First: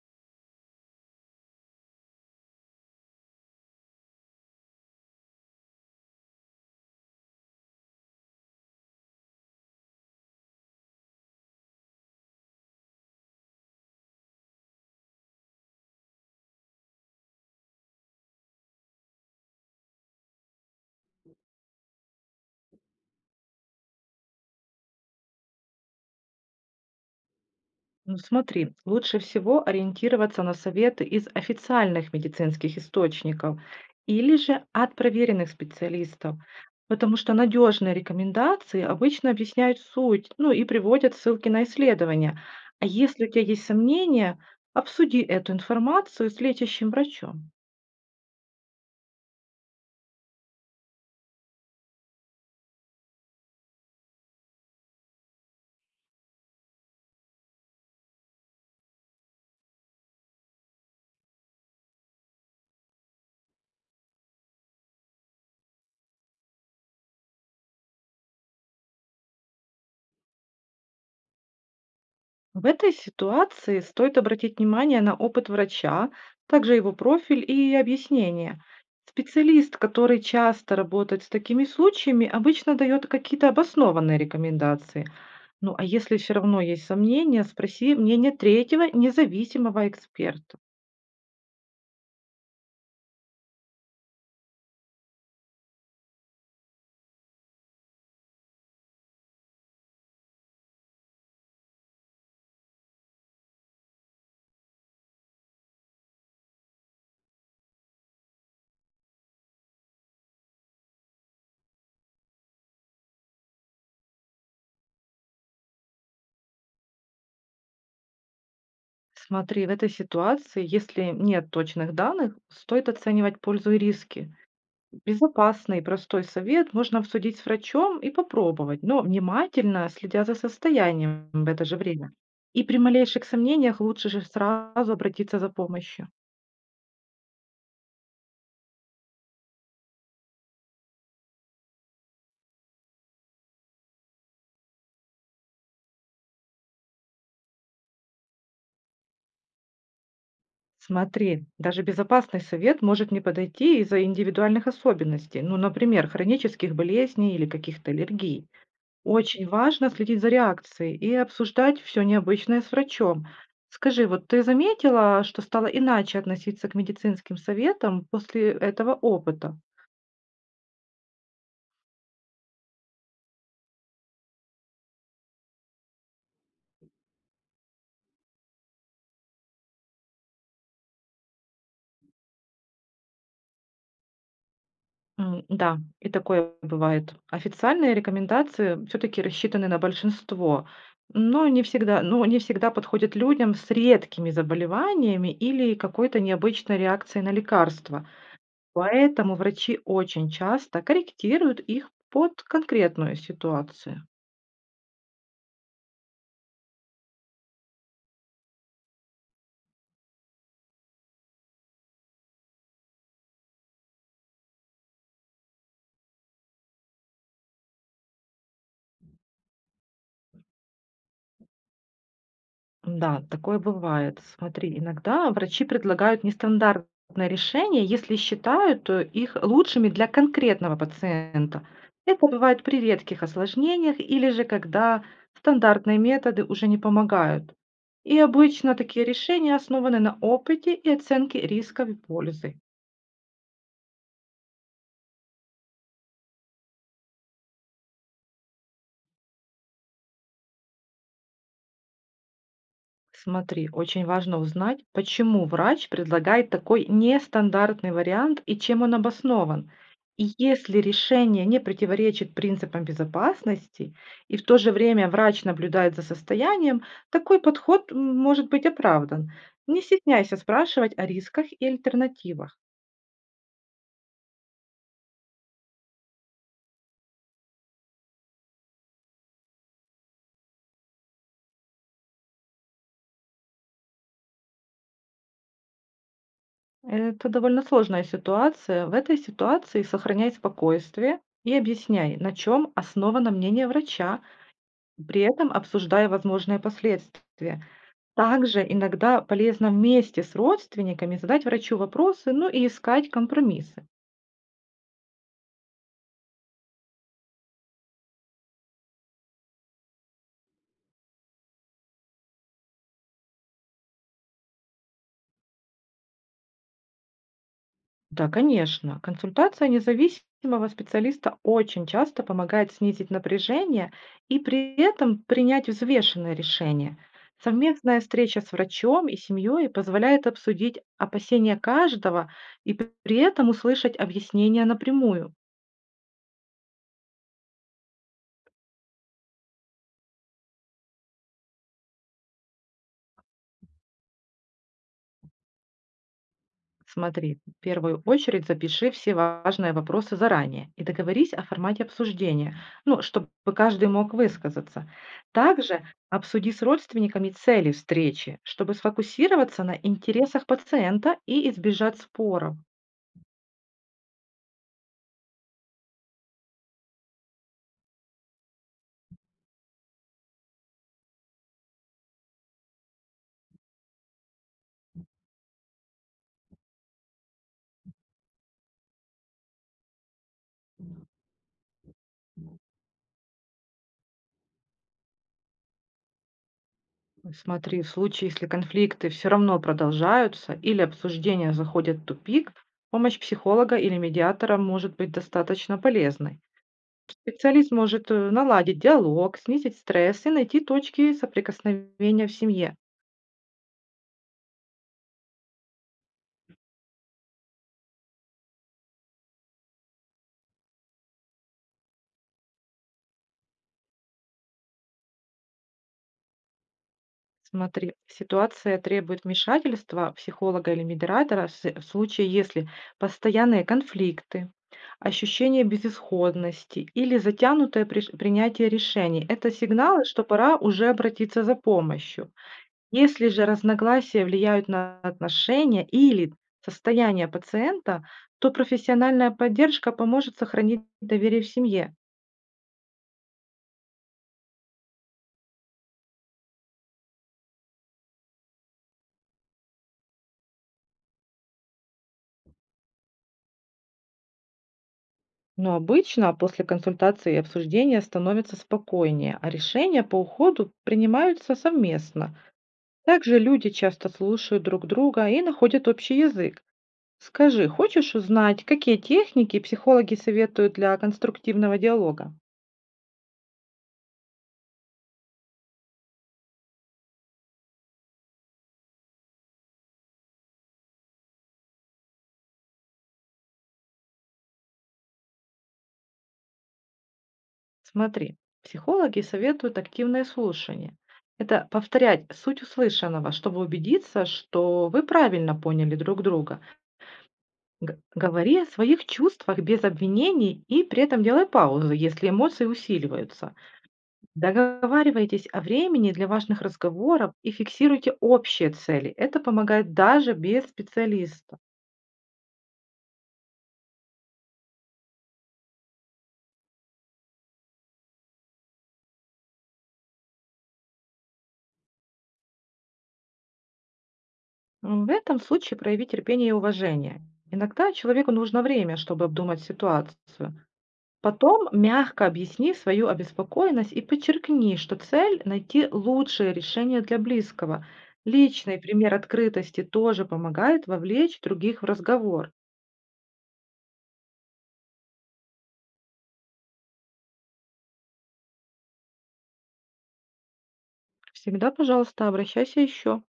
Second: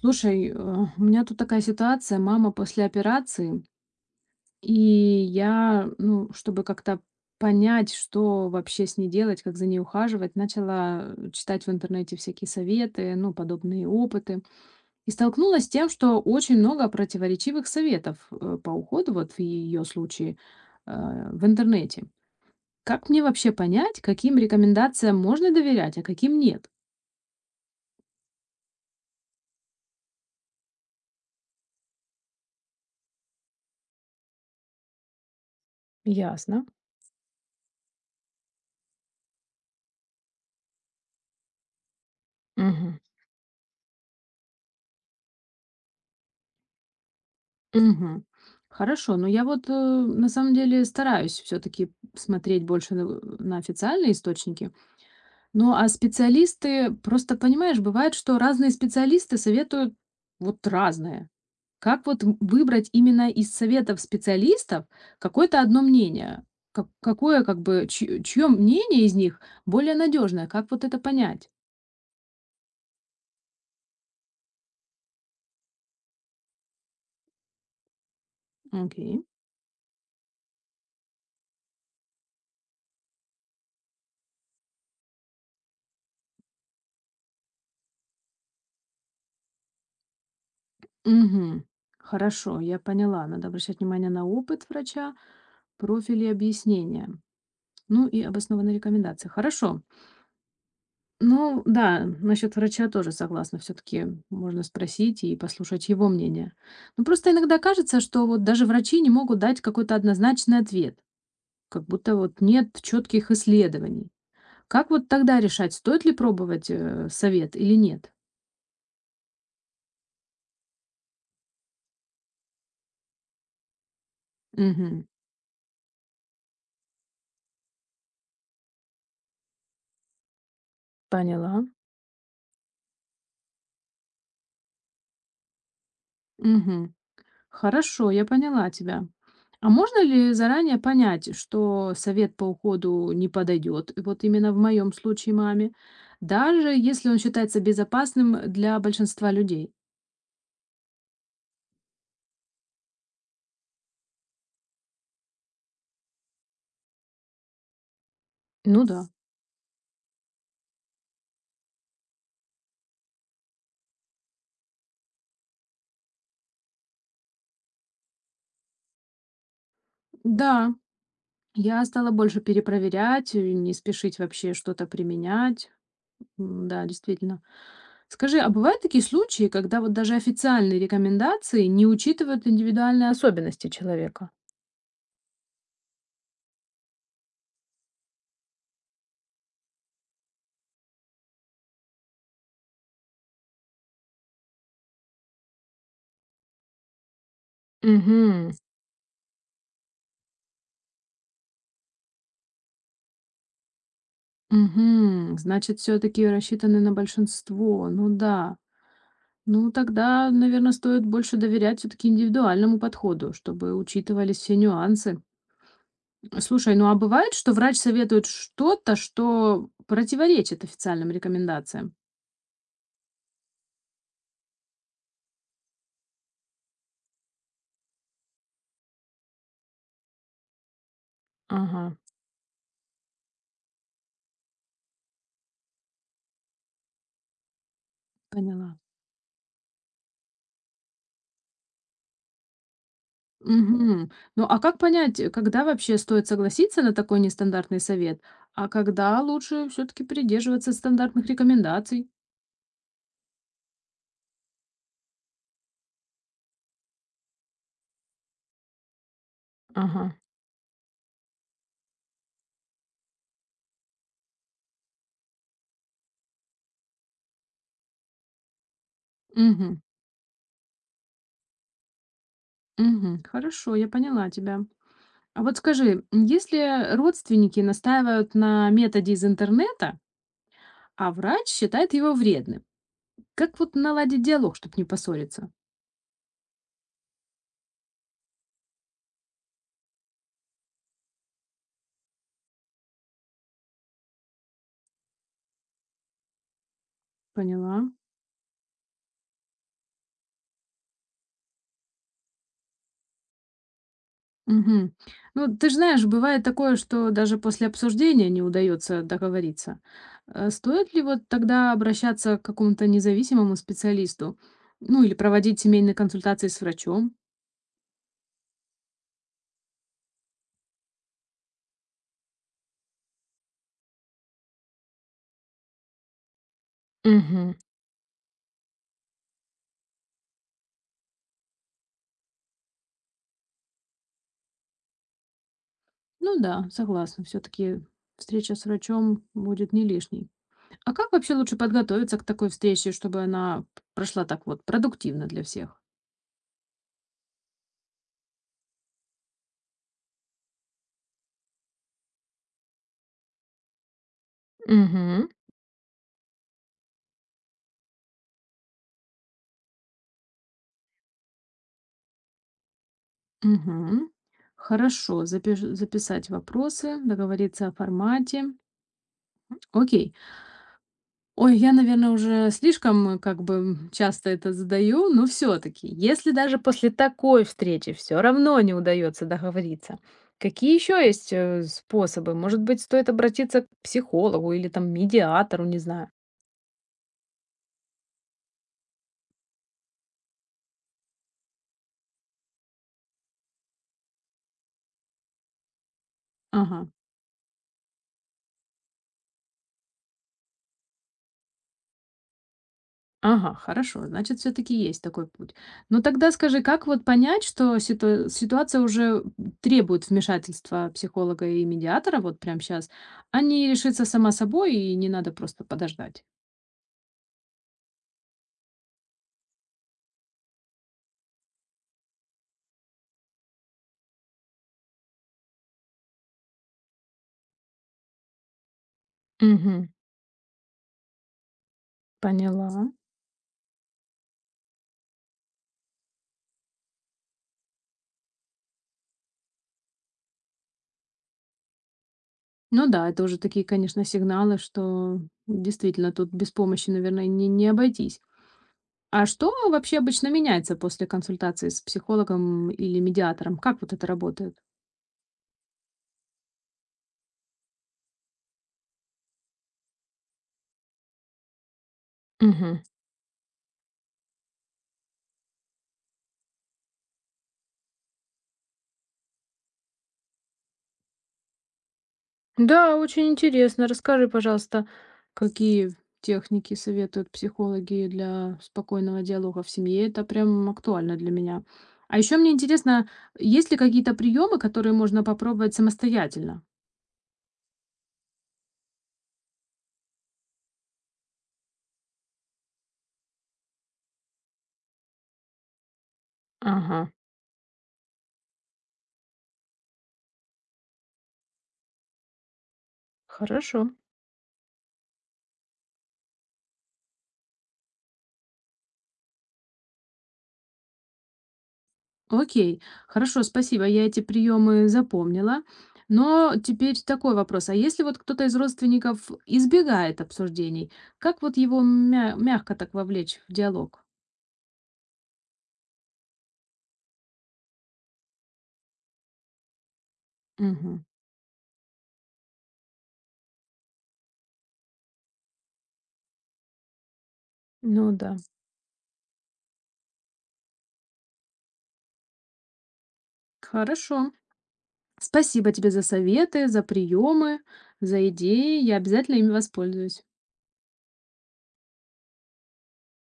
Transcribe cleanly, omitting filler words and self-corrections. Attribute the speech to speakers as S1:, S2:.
S1: Слушай, у меня тут такая ситуация. Мама после операции, и я, ну, чтобы как-то понять, что вообще с ней делать, как за ней ухаживать, начала читать в интернете всякие советы, ну, подобные опыты. И столкнулась с тем, что очень много противоречивых советов по уходу, вот в ее случае, в интернете. Как мне вообще понять, каким рекомендациям можно доверять, а каким нет?
S2: Ну смотри, лучше всего ориентироваться на советы из официальных медицинских источников или же от проверенных специалистов,
S1: Ясно.
S2: потому что надежные рекомендации обычно объясняют суть, ну и приводят ссылки на исследования. А
S1: Мгм.
S2: если у тебя есть сомнения, обсуди эту информацию с лечащим врачом.
S1: Мгм. Хорошо, но я вот, на самом деле стараюсь все таки смотреть больше на на официальные источники. Ну, а специалисты, просто понимаешь, бывает, что разные специалисты советуют вот разное. Как вот в выбрать именно из советов специалистов какое-то одно мнение? Как какое как бы чь чьё мнение из них более надежное? Как вот это понять?
S2: В этой ситуации стоит обратить внимание на опыт врача, также его профиль и объяснение.
S1: Окей.
S2: Специалист, который часто работает с такими случаями, обычно дает какие-то обоснованные рекомендации. Ну а если все равно есть сомнения, спроси мнение третьего независимого эксперта.
S1: Мгм. Хорошо, я поняла. Надо обращать внимание на опыт врача, профили объяснения. Ну и обоснованные рекомендации. Хорошо. Ну да, насчет врача тоже согласна. Все-таки можно спросить и послушать его мнение. Ну просто иногда кажется, что вот даже врачи не могут дать какой-то однозначный ответ, как будто вот нет четких исследований. Как вот тогда решать, стоит ли пробовать совет или нет?
S2: Смотри, в этой ситуации, если нет точных данных, стоит оценивать пользу и риски.
S1: Мгм.
S2: Безопасный и простой совет можно обсудить с врачом и попробовать, но внимательно следя за состоянием в
S1: Поняла.
S2: это же время. И при малейших сомнениях лучше же сразу обратиться за помощью.
S1: Мгм. Хорошо, я поняла тебя. А можно ли заранее понять, что совет по уходу не подойдет, вот именно в моем случае маме, даже если он считается безопасным для большинства людей?
S2: Смотри, даже безопасный совет может не подойти из-за индивидуальных особенностей, ну, например, хронических болезней или каких-то аллергий.
S1: Ну да.
S2: Очень важно следить за реакцией и обсуждать все необычное с врачом. Скажи, вот ты заметила, что стала иначе относиться к медицинским советам после этого опыта?
S1: Да, я стала больше перепроверять, не спешить вообще что-то применять. Да, действительно. Скажи, а бывают такие случаи, когда вот даже официальные рекомендации не учитывают индивидуальные особенности человека?
S2: М, да, и такое бывает. Официальные рекомендации все таки рассчитаны на большинство, но не всегда подходят людям с редкими заболеваниями или какой-то необычной реакцией на лекарства.
S1: Угу.
S2: Поэтому врачи очень часто корректируют их под конкретную ситуацию.
S1: Мгм. Значит, все таки рассчитаны на большинство. Ну да. Ну, тогда, наверное, стоит больше доверять все таки индивидуальному подходу, чтобы учитывались все нюансы. Слушай, ну а бывает, что врач советует что-то, что противоречит официальным рекомендациям?
S2: Да, такое бывает. Смотри, иногда врачи предлагают нестандартное решение, если считают их лучшими для конкретного пациента.
S1: Ага.
S2: Это бывает при редких осложнениях или же когда стандартные методы уже не помогают. И обычно
S1: Поняла.
S2: такие решения основаны на опыте и оценке рисков и пользы.
S1: Мгм. Ну, а как понять, когда вообще стоит согласиться на такой нестандартный совет, а когда лучше все таки придерживаться стандартных рекомендаций?
S2: Смотри, очень важно узнать, почему врач предлагает такой нестандартный вариант и чем он обоснован.
S1: Ага.
S2: И если решение не противоречит принципам безопасности, и в то же время врач наблюдает за состоянием, такой подход может быть оправдан.
S1: Мгм.
S2: Не стесняйся спрашивать о рисках и альтернативах.
S1: Мгм. Хорошо, я поняла тебя. А вот скажи, если родственники настаивают на методе из интернета, а врач считает его вредным, как вот наладить диалог, чтобы не поссориться?
S2: Это довольно сложная ситуация. В этой ситуации сохраняй спокойствие и объясняй, на чем основано мнение врача, при этом обсуждая возможные последствия.
S1: Поняла.
S2: Также иногда полезно вместе с родственниками задать врачу вопросы, ну и искать компромиссы.
S1: Мгм. Ну, ты же знаешь, бывает такое, что даже после обсуждения не удается договориться. Стоит ли вот тогда обращаться к какому-то независимому специалисту? Ну, или проводить семейные консультации с врачом?
S2: Да, конечно, консультация независимого специалиста очень часто помогает снизить напряжение и при этом принять взвешенное решение.
S1: Мгм.
S2: Совместная встреча с врачом и семьей позволяет обсудить опасения каждого и при этом услышать объяснения напрямую.
S1: Ну да, согласна. Все-таки встреча с врачом будет не лишней. А как вообще лучше подготовиться к такой встрече, чтобы она прошла так вот продуктивно для всех?
S2: Смотри, в первую очередь запиши все важные вопросы заранее и договорись о формате обсуждения, ну, чтобы каждый мог высказаться.
S1: Мгм.
S2: Также обсуди с родственниками цели встречи, чтобы сфокусироваться на интересах пациента и избежать споров.
S1: Мгм. Хорошо, записать вопросы, договориться о формате. Окей. Ой, я, наверное, уже слишком как бы часто это задаю, но все-таки, если даже после такой встречи все равно не удается договориться, какие еще есть способы? Может быть, стоит обратиться к психологу или там медиатору, не знаю.
S2: Смотри, в случае, если конфликты все равно продолжаются или обсуждение заходит в тупик, помощь психолога или медиатора может быть достаточно полезной.
S1: Ага.
S2: Специалист может наладить диалог, снизить стресс и найти точки соприкосновения в семье.
S1: Ага, хорошо, значит, все таки есть такой путь. Но тогда скажи, как вот понять, что ситуация уже требует вмешательства психолога и медиатора вот прямо сейчас, а не решится сама собой и не надо просто подождать?
S2: Смотри, ситуация требует вмешательства психолога или медиатора в случае, если постоянные конфликты, ощущение безысходности или затянутое принятие решений– это
S1: Мгм.
S2: сигналы, что пора уже обратиться за помощью.
S1: Поняла.
S2: Если же разногласия влияют на отношения или состояние пациента, то профессиональная поддержка поможет сохранить доверие в семье.
S1: Ну да, это уже такие, конечно, сигналы, что действительно тут без помощи, наверное, не обойтись. А что вообще обычно меняется после консультации с психологом или медиатором? Как вот это работает?
S2: Но обычно после консультации и обсуждения становится спокойнее, а решения по уходу принимаются совместно.
S1: Мгм.
S2: Также люди часто слушают друг друга и находят общий язык. Скажи, хочешь узнать, какие техники психологи советуют для конструктивного диалога?
S1: Да, очень интересно. Расскажи, пожалуйста, какие техники советуют психологи для спокойного диалога в семье. Это прям актуально для меня. А еще мне интересно, есть ли какие-то приемы, которые можно попробовать самостоятельно?
S2: Смотри, психологи советуют активное слушание. Это повторять суть услышанного, чтобы убедиться, что вы правильно поняли друг друга.
S1: Ага,
S2: Говори о своих чувствах без обвинений и при этом делай паузы, если эмоции усиливаются.
S1: хорошо.
S2: Договаривайтесь о времени для важных разговоров и фиксируйте общие цели. Это помогает даже без специалиста.
S1: Окей, хорошо, спасибо, я эти приемы запомнила. Но теперь такой вопрос. А если вот кто-то из родственников избегает обсуждений, как вот его мягко так вовлечь в диалог?
S2: В этом случае прояви терпение и уважение. Иногда человеку нужно время, чтобы обдумать ситуацию.
S1: Мгм.
S2: Потом мягко объясни свою обеспокоенность и подчеркни, что цель– найти лучшее решение для близкого.
S1: Ну да.
S2: Личный пример открытости тоже помогает вовлечь других в разговор.
S1: Хорошо. Спасибо тебе за советы, за приемы, за идеи. Я обязательно ими воспользуюсь.
S2: Всегда, пожалуйста, обращайся еще.